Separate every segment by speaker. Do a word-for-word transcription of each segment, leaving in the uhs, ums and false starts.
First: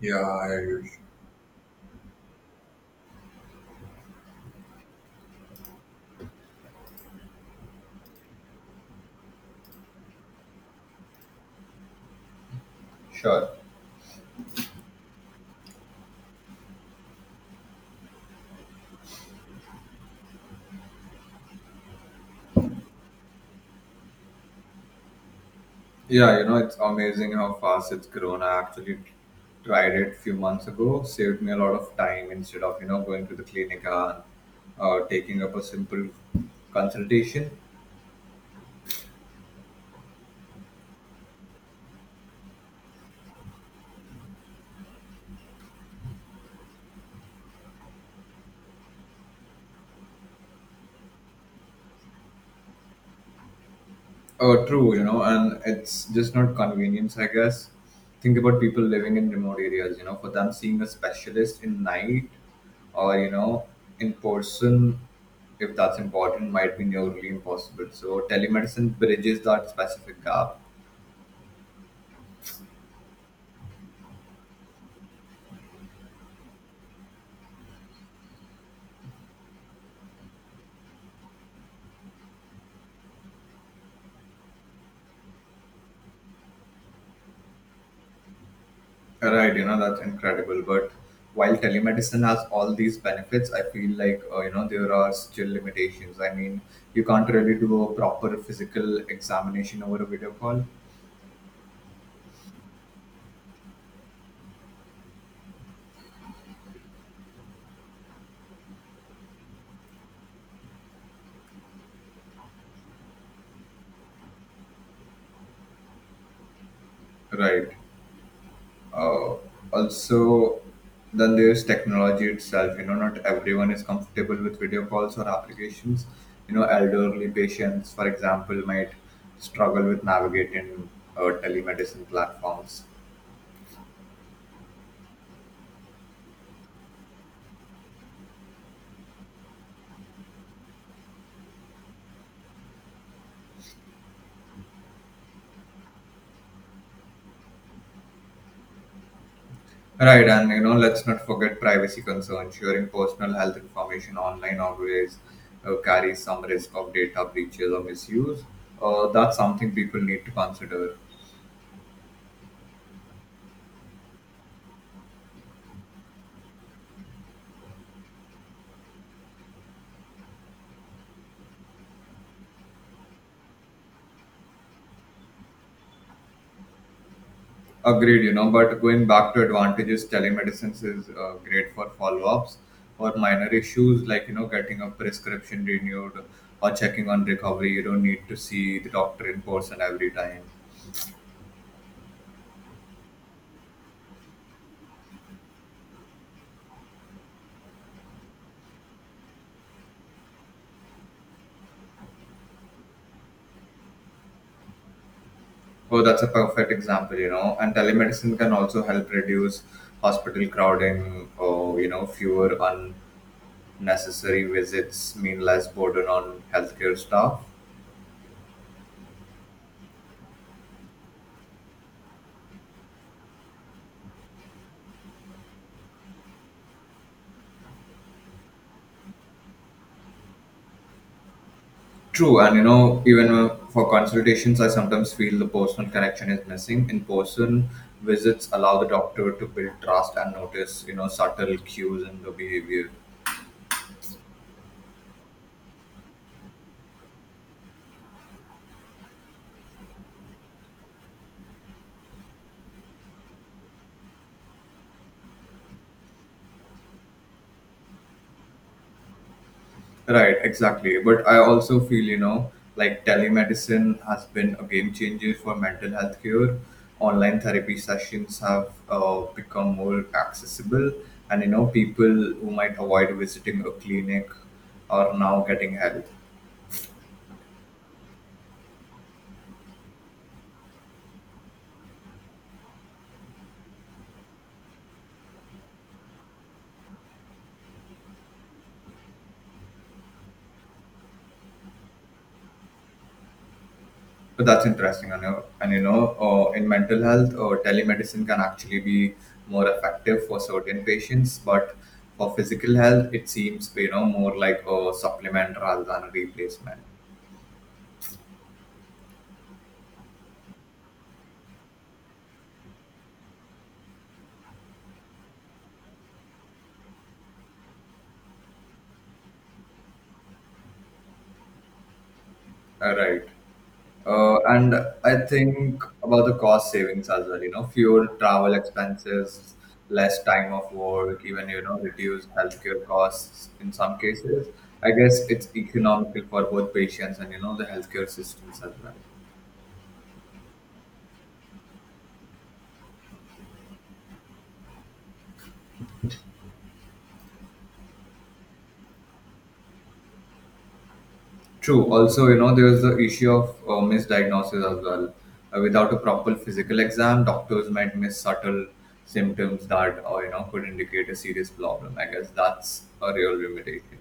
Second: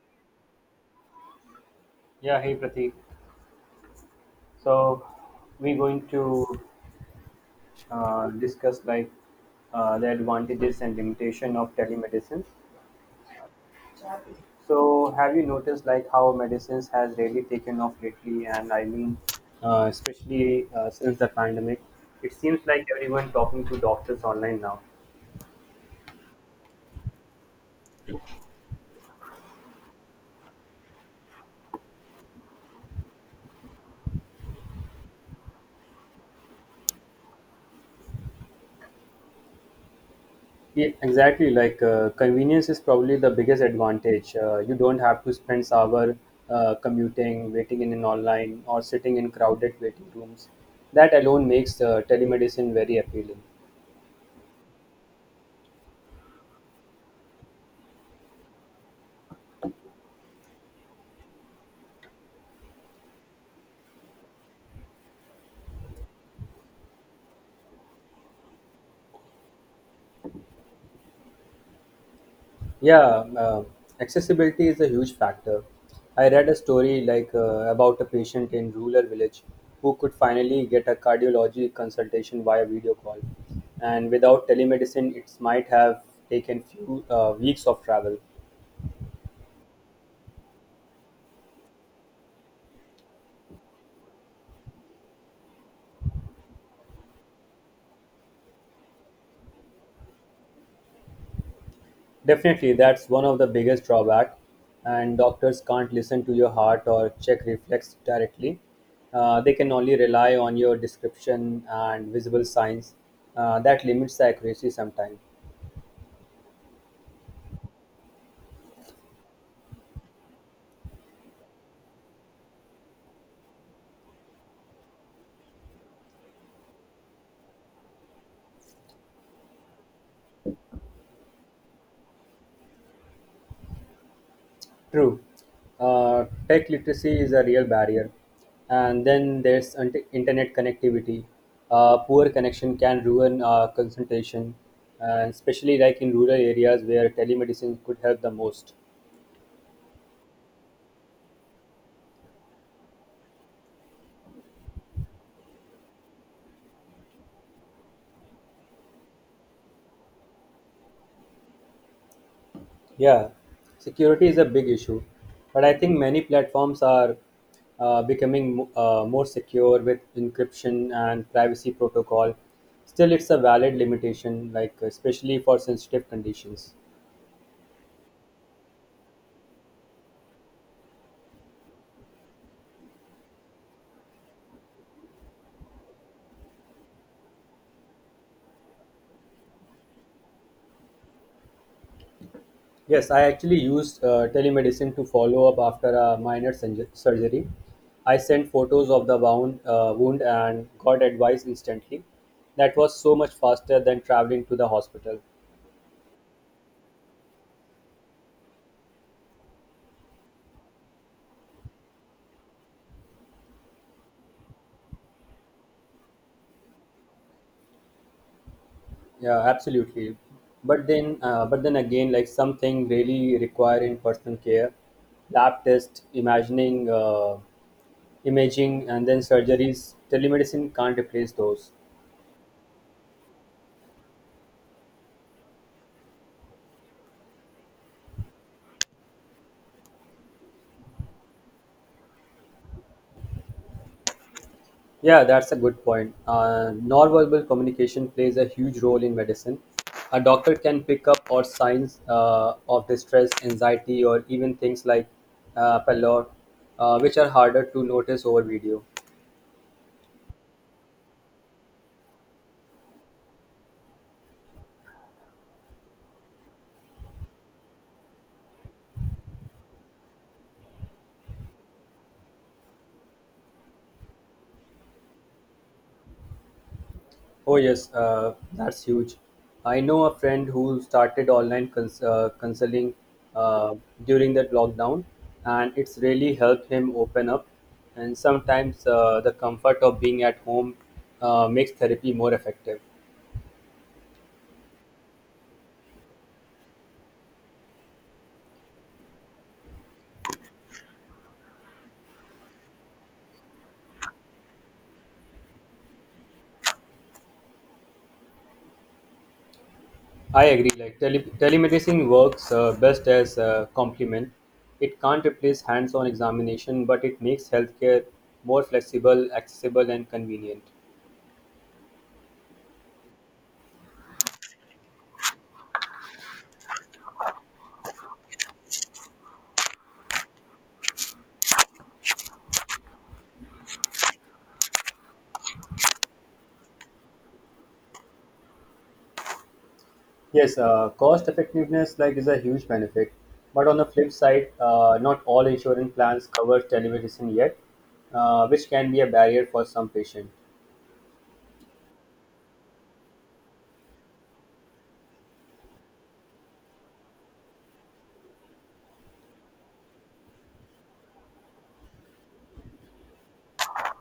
Speaker 1: Yeah, I,
Speaker 2: Yeah, hey Pratik. So we're going to uh, discuss like uh, the advantages and limitation of telemedicine.
Speaker 1: sure.
Speaker 2: So have you noticed like how medicines has really taken off lately? And I mean, uh, especially uh, since the pandemic, it seems like everyone talking to doctors online now.
Speaker 1: Yeah, you know, it's amazing how fast it's grown. I actually tried it a few months ago, saved me a lot of time instead of, you know, going to the clinic and uh, taking up a simple consultation.
Speaker 2: Yeah, exactly. Like uh, convenience is probably the biggest advantage. Uh, you don't have to spend hour uh, commuting, waiting in an online, or sitting in crowded waiting rooms. That alone makes uh, telemedicine very appealing.
Speaker 1: Oh, true, you know, and it's just not convenience, I guess. Think about people living in remote areas, you know, for them seeing a specialist in night or, you know, in person, if that's important, might be nearly impossible. So telemedicine bridges that specific gap.
Speaker 2: Yeah, uh, accessibility is a huge factor. I read a story like uh, about a patient in rural village who could finally get a cardiology consultation via video call, and without telemedicine, it might have taken few uh, weeks of travel.
Speaker 1: Right, you know, that's incredible. But while telemedicine has all these benefits, I feel like, uh, you know, there are still limitations. I mean, you can't really do a proper physical examination over a video call.
Speaker 2: Definitely, that's one of the biggest drawback, and doctors can't listen to your heart or check reflex directly. Uh, they can only rely on your description and visible signs. Uh, that limits the accuracy sometimes.
Speaker 1: Right. uh, Also, then there's technology itself, you know, not everyone is comfortable with video calls or applications. You know, elderly patients for example might struggle with navigating uh, telemedicine platforms.
Speaker 2: True, uh, tech literacy is a real barrier, and then there's int- internet connectivity. Uh, poor connection can ruin uh, consultation, and especially like in rural areas where telemedicine could help the most.
Speaker 1: Right, and you know, let's not forget privacy concerns. Sharing personal health information online always uh, carries some risk of data breaches or misuse. Uh, that's something people need to consider.
Speaker 2: Yeah, security is a big issue, but I think many platforms are uh, becoming mo- uh, more secure with encryption and privacy protocol. Still, it's a valid limitation, like especially for sensitive conditions.
Speaker 1: Agreed, you know, but going back to advantages, telemedicine is uh, great for follow ups or minor issues, like, you know, getting a prescription renewed or checking on recovery. You don't need to see the doctor in person every time.
Speaker 2: Yes, I actually used uh, telemedicine to follow up after a minor surg- surgery. I sent photos of the wound, uh, wound and got advice instantly. That was so much faster than traveling to the hospital.
Speaker 1: Oh, that's a perfect example, you know. And telemedicine can also help reduce hospital crowding, or, you know, fewer unnecessary visits mean less burden on healthcare staff.
Speaker 2: Yeah, absolutely. But then, uh, but then again, like something really requiring personal care, lab test, imagining, uh, imaging, and then surgeries. Telemedicine can't replace those.
Speaker 1: True, and you know, even uh, for consultations, I sometimes feel the personal connection is missing. In person, visits allow the doctor to build trust and notice, you know, subtle cues in the behavior.
Speaker 2: Yeah, that's a good point. Uh, nonverbal communication plays a huge role in medicine. A doctor can pick up or signs uh, of distress, anxiety, or even things like uh, pallor, uh, which are harder to notice over video.
Speaker 1: Right, exactly. But I also feel, you know, like telemedicine has been a game changer for mental health care. Online therapy sessions have uh, become more accessible, and you know, people who might avoid visiting a clinic are now getting help.
Speaker 2: Oh yes, uh, that's huge. I know a friend who started online cons- uh, counseling uh, during that lockdown, and it's really helped him open up. And sometimes uh, the comfort of being at home uh, makes therapy more effective.
Speaker 1: But that's interesting, I know. And you know, uh, in mental health, uh, telemedicine can actually be more effective for certain patients, but for physical health, it seems, you know, more like a supplement rather than a replacement.
Speaker 2: I agree. Like tele- telemedicine works uh, best as a complement. It can't replace hands-on examination, but it makes healthcare more flexible, accessible, and convenient.
Speaker 1: Uh, Right. Uh, and I think about the cost savings as well. You know, fuel, travel expenses, less time of work, even, you know, reduced healthcare costs in some cases. I guess it's economical for both patients and, you know, the healthcare systems as well.
Speaker 2: Yes, uh, cost effectiveness like is a huge benefit, but on the flip side, uh, not all insurance plans cover telemedicine yet, uh, which can be a barrier for some patients.
Speaker 1: True. Also, you know, there's the issue of uh, misdiagnosis as well. Uh, without a proper physical exam, doctors might miss subtle symptoms that, uh, you know, could indicate a serious problem. I guess that's a real limitation.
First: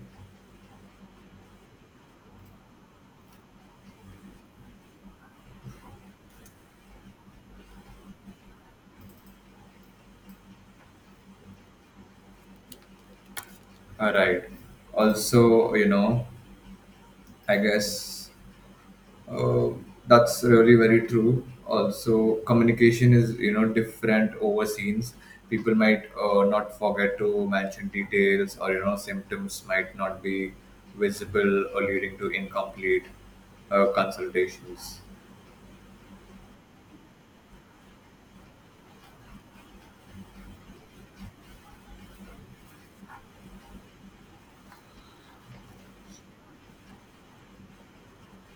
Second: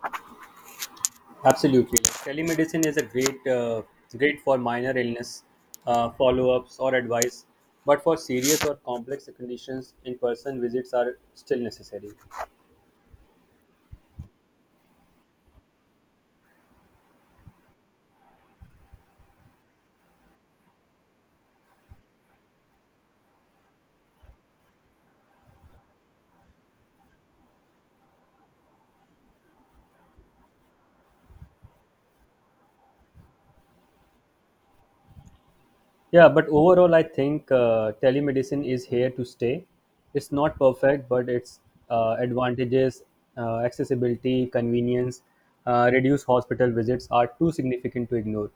Speaker 2: Absolutely, telemedicine is a great uh, great for minor illness uh, follow-ups or advice, but for serious or complex conditions, in-person visits are still necessary.
Speaker 1: All right. Also, you know, I guess Uh, that's really very true. Also, communication is, you know, different over scenes. People might uh, not forget to mention details, or you know, symptoms might not be visible, or leading to incomplete uh, consultations.
Speaker 2: Yeah, but overall, I think uh, telemedicine is here to stay. It's not perfect, but its uh, advantages, uh, accessibility, convenience, uh, reduced hospital visits are too significant to ignore.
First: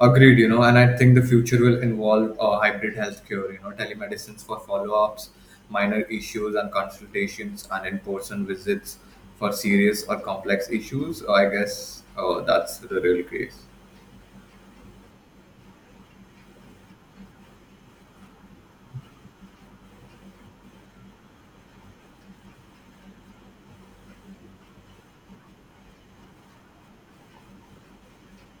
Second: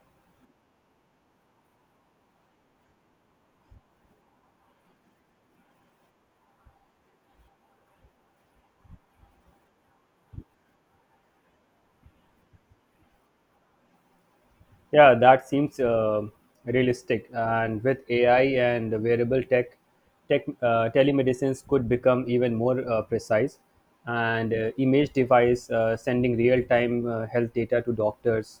Speaker 1: Agreed, you know, and I think the future will involve uh, hybrid healthcare, you know, telemedicines for follow ups, minor issues and consultations, and in person visits for serious or complex issues. So, I guess uh, that's the real case.
Speaker 2: Yeah, that seems uh, realistic. And with A I and wearable tech, tech uh, telemedicines could become even more uh, precise. And uh, image device uh, sending real time uh, health data to doctors.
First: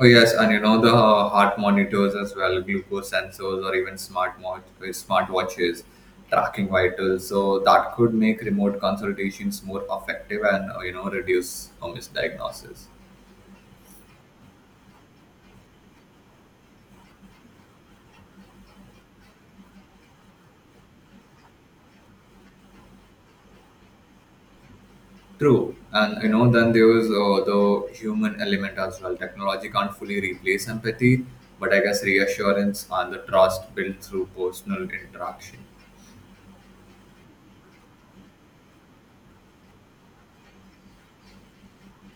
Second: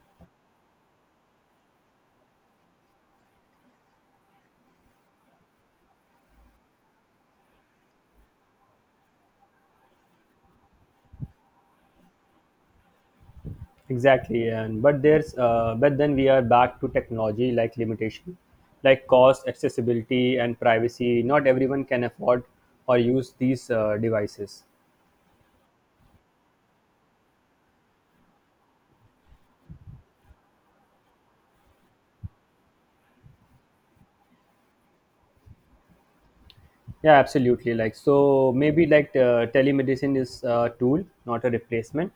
Speaker 1: Oh yes, and you know, the uh, heart monitors as well, glucose sensors, or even smart watch, smart watches tracking vitals. So that could make remote consultations more effective and uh, you know, reduce uh, misdiagnosis.
Speaker 2: Exactly, and but there's uh, but then we are back to technology like limitation, like cost, accessibility, and privacy. Not everyone can afford or use these uh, devices.
Speaker 1: True, and you know then there is uh, the human element as well. Technology can't fully replace empathy, but I guess reassurance and the trust built through personal interaction.
Speaker 2: Yeah, absolutely. Like so, maybe like uh, telemedicine is a tool, not a replacement.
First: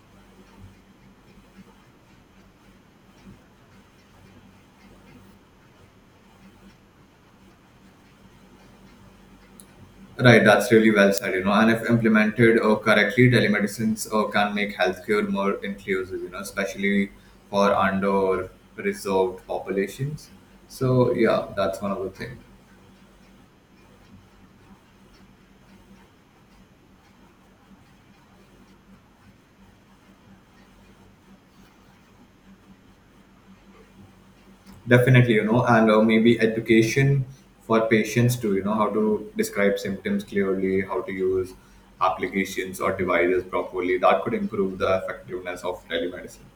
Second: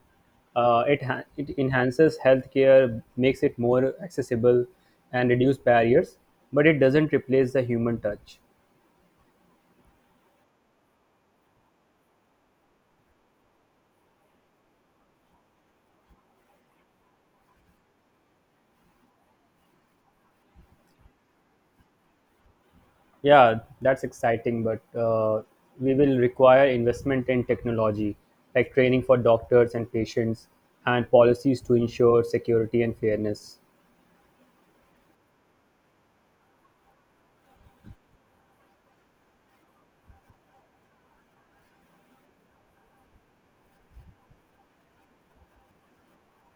Speaker 2: Uh, it ha- it enhances healthcare, makes it more accessible, and reduce barriers, but it doesn't replace the human touch.
Speaker 1: Right, that's really well said, you know. And if implemented uh, correctly, telemedicines uh, can make healthcare more inclusive, you know, especially for under-reserved populations. So yeah, that's one of the things.
Speaker 2: Yeah, that's exciting, but uh, we will require investment in technology, like training for doctors and patients, and policies to ensure security and fairness.
Speaker 1: Definitely, you know, and uh, maybe education for patients too, you know, how to describe symptoms clearly, how to use applications or devices properly. That could improve the effectiveness of telemedicine.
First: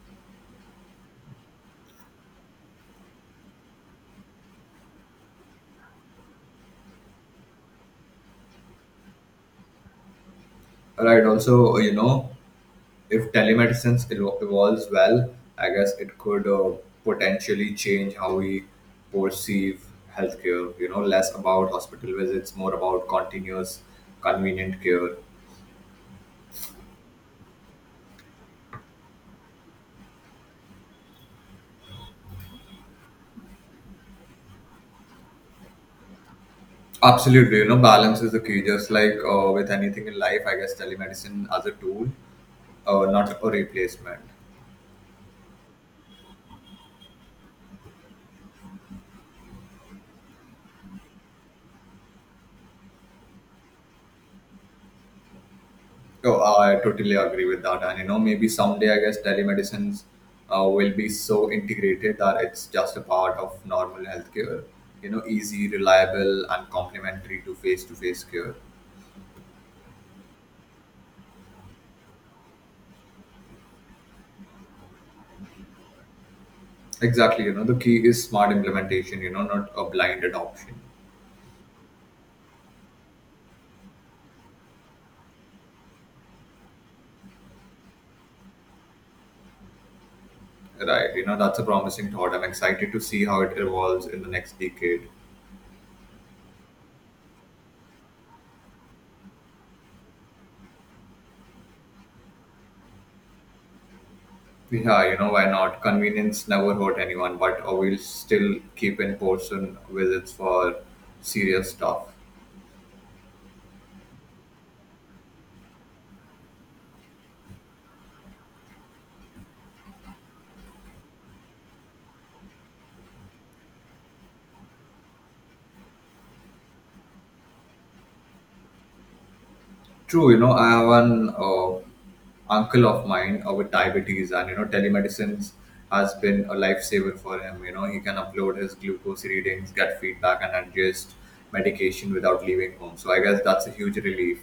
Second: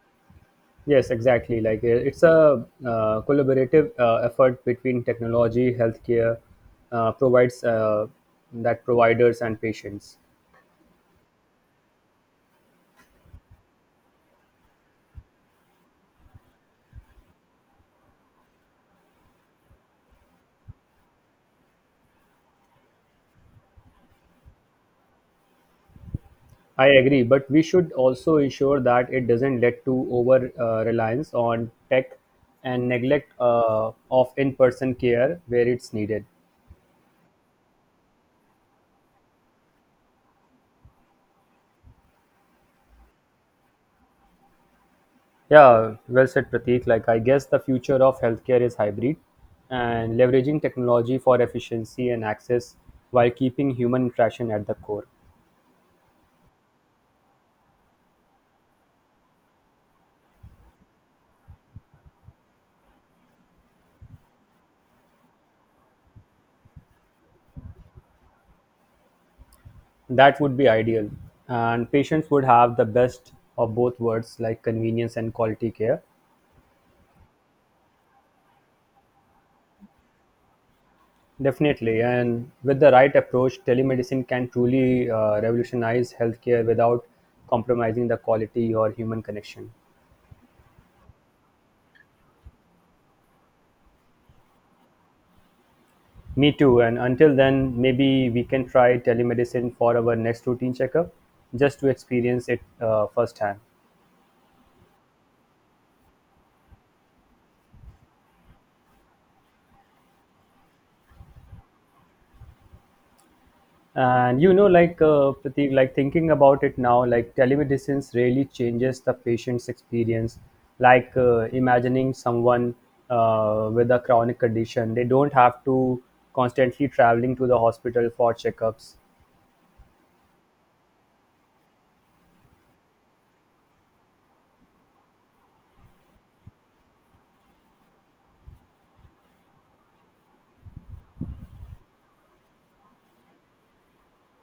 Speaker 2: Yes, exactly. Like uh, it's a uh, collaborative uh, effort between technology, healthcare, uh, provides uh, that providers and patients.
Speaker 1: Right, also, uh, you know, if telemedicine evo- evolves well, I guess it could uh, potentially change how we perceive healthcare. You know, less about hospital visits, more about continuous, convenient care.
Speaker 2: I agree, but we should also ensure that it doesn't lead to over uh, reliance on tech and neglect uh, of in-person care where it's needed.
Speaker 1: Absolutely, you know, balance is the key. Just like uh, with anything in life, I guess telemedicine as a tool, uh, not a replacement.
Speaker 2: Yeah, well said, Prateek. Like, I guess the future of healthcare is hybrid and leveraging technology for efficiency and access while keeping human interaction at the core.
Speaker 1: Oh, I totally agree with that. And you know, maybe someday I guess telemedicines uh, will be so integrated that it's just a part of normal healthcare. You know, easy, reliable, and complementary to face-to-face care.
Speaker 2: That would be ideal. And patients would have the best of both worlds, like convenience and quality care.
Speaker 1: Exactly. You know, the key is smart implementation. You know, not a blind adoption.
Speaker 2: Definitely. And with the right approach, telemedicine can truly uh, revolutionize healthcare without compromising the quality or human connection.
Speaker 1: Right. You know, that's a promising thought. I'm excited to see how it evolves in the next decade.
Speaker 2: Me too. And until then, maybe we can try telemedicine for our next routine checkup just to experience it uh, firsthand.
Speaker 1: Yeah, you know, why not? Convenience never hurt anyone, but uh, we'll still keep in person visits for serious stuff.
Speaker 2: And you know, like uh, Pratik, like thinking about it now, like telemedicine really changes the patient's experience. Like uh, imagining someone uh, with a chronic condition, they don't have to constantly traveling to the hospital for checkups.
Speaker 1: True, you know, I have an uh, uncle of mine uh, with diabetes, and you know, telemedicine has been a lifesaver for him. You know, he can upload his glucose readings, get feedback, and adjust medication without leaving home. So I guess that's a huge relief.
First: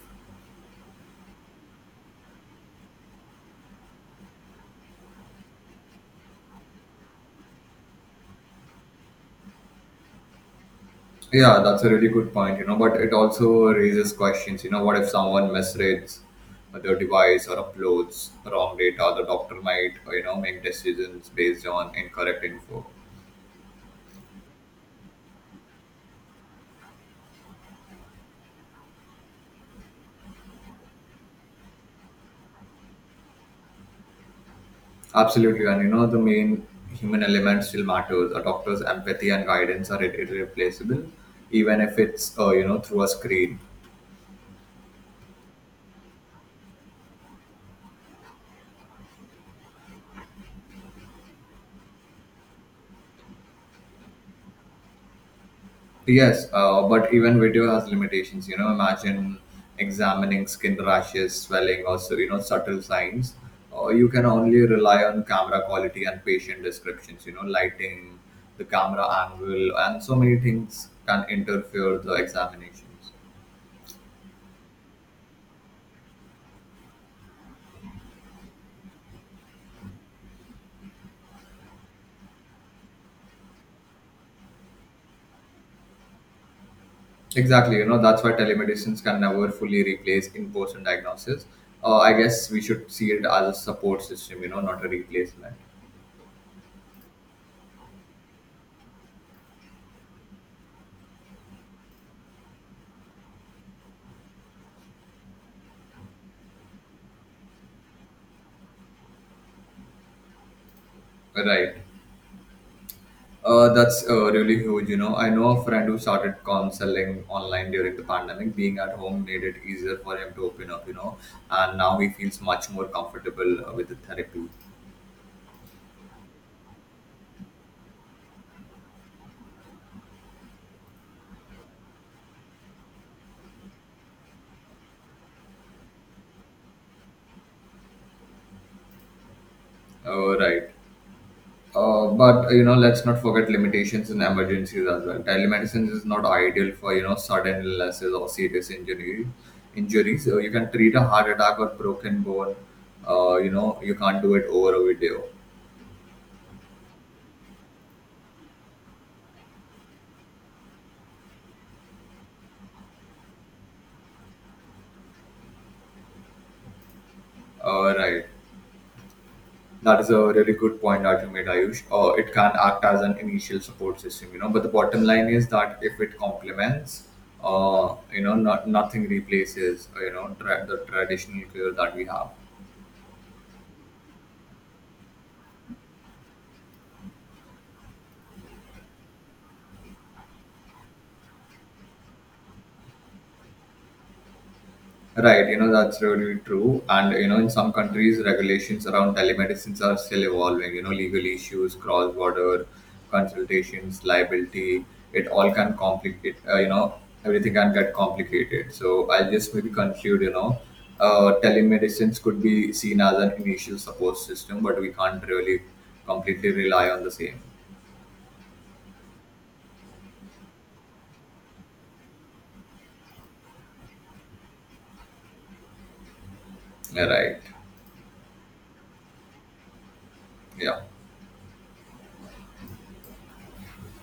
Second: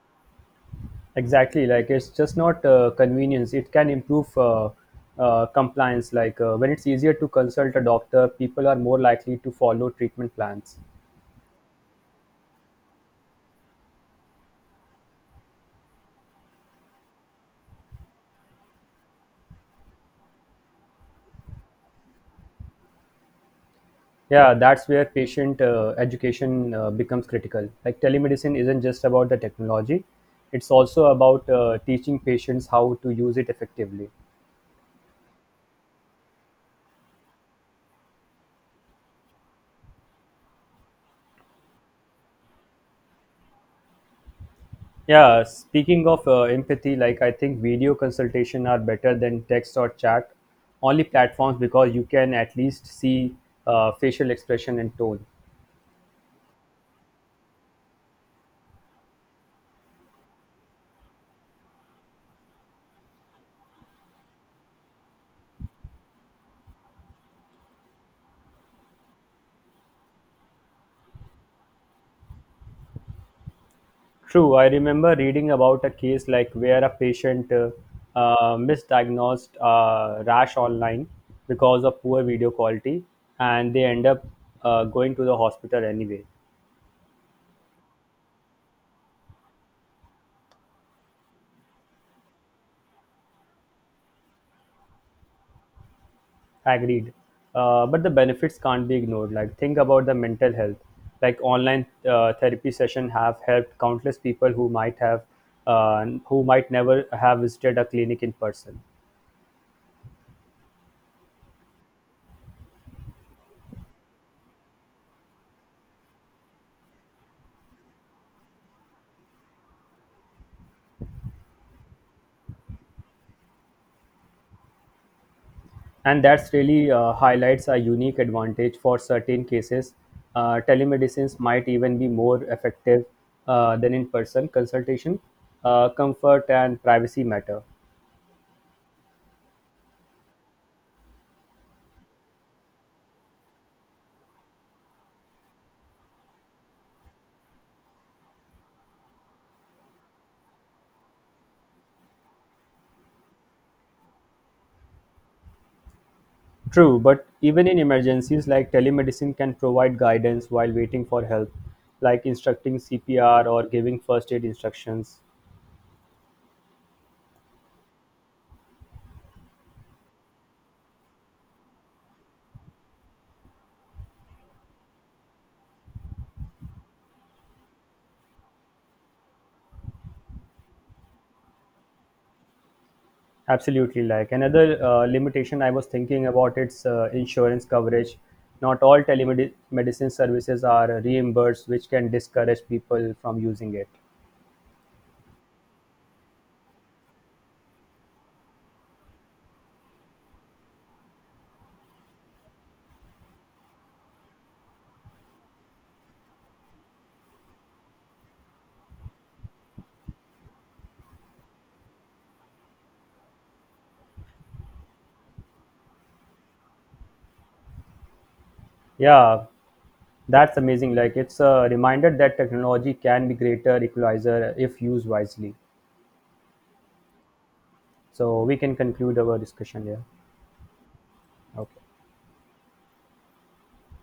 Speaker 2: Exactly, like it's just not uh, convenience. It can improve uh, uh, compliance. Like uh, when it's easier to consult a doctor, people are more likely to follow treatment plans.
Speaker 1: Yeah, that's a really good point, you know, but it also raises questions. You know, what if someone misreads their device or uploads wrong data? The doctor might, you know, make decisions based on incorrect info.
Speaker 2: Yeah, that's where patient uh, education uh, becomes critical. Like telemedicine isn't just about the technology; it's also about uh, teaching patients how to use it effectively.
Speaker 1: Absolutely, and you know, the main human element still matters. A doctor's empathy and guidance are irre- irreplaceable, even if it's uh, you know, through a screen.
Speaker 2: Yeah, speaking of uh, empathy, like I think video consultation are better than text or chat only platforms because you can at least see uh, facial expression and tone.
Speaker 1: Yes, uh, but even video has limitations. You know, imagine examining skin rashes, swelling, or so, you know, subtle signs. Uh, you can only rely on camera quality and patient descriptions. You know, lighting, the camera angle, and so many things can interfere the examinations.
Speaker 2: True, I remember reading about a case like where a patient uh, uh, misdiagnosed uh, rash online because of poor video quality and they end up uh, going to the hospital anyway.
Speaker 1: Exactly, you know, that's why telemedicines can never fully replace in-person diagnosis. Uh, I guess we should see it as a support system, you know, not a replacement.
Speaker 2: Agreed. Uh, but the benefits can't be ignored. Like think about the mental health. Like online uh, therapy session have helped countless people who might have uh, who might never have visited a clinic in person.
Speaker 1: Right. Uh, that's uh, really huge, you know. I know a friend who started counseling online during the pandemic. Being at home made it easier for him to open up, you know, and now he feels much more comfortable uh, with the therapy.
Speaker 2: And that's really uh, highlights a unique advantage for certain cases. Uh, telemedicines might even be more effective uh, than in person consultation. Uh, comfort and privacy matter.
Speaker 1: Uh, right. Uh, but you know, let's not forget limitations and emergencies as well. Telemedicine is not ideal for, you know, sudden illnesses or serious injury injuries. So you can treat a heart attack or broken bone. Uh, you know, you can't do it over a video.
Speaker 2: True, but even in emergencies, like telemedicine can provide guidance while waiting for help, like instructing C P R or giving first aid instructions.
Speaker 1: Uh, right. That is a really good point that you made, Ayush. Uh, it can act as an initial support system, you know. But the bottom line is that if it complements, uh, you know, not nothing replaces, uh, you know, tra- the traditional care that we have.
Speaker 2: Absolutely, like another uh, limitation I was thinking about its uh, insurance coverage. Not all telemedicine services are reimbursed, which can discourage people from using it.
Speaker 1: Right, you know, that's really true. And, you know, in some countries, regulations around telemedicines are still evolving. You know, legal issues, cross border consultations, liability, it all can complicate, uh, you know, everything can get complicated. So I'll just maybe conclude, you know, uh, telemedicines could be seen as an initial support system, but we can't really completely rely on the same.
Speaker 2: Yeah, that's amazing. Like it's a reminder that technology can be greater equalizer if used wisely.
Speaker 1: Right.
Speaker 2: So we can conclude our discussion here.
Speaker 1: Yeah.
Speaker 2: Okay.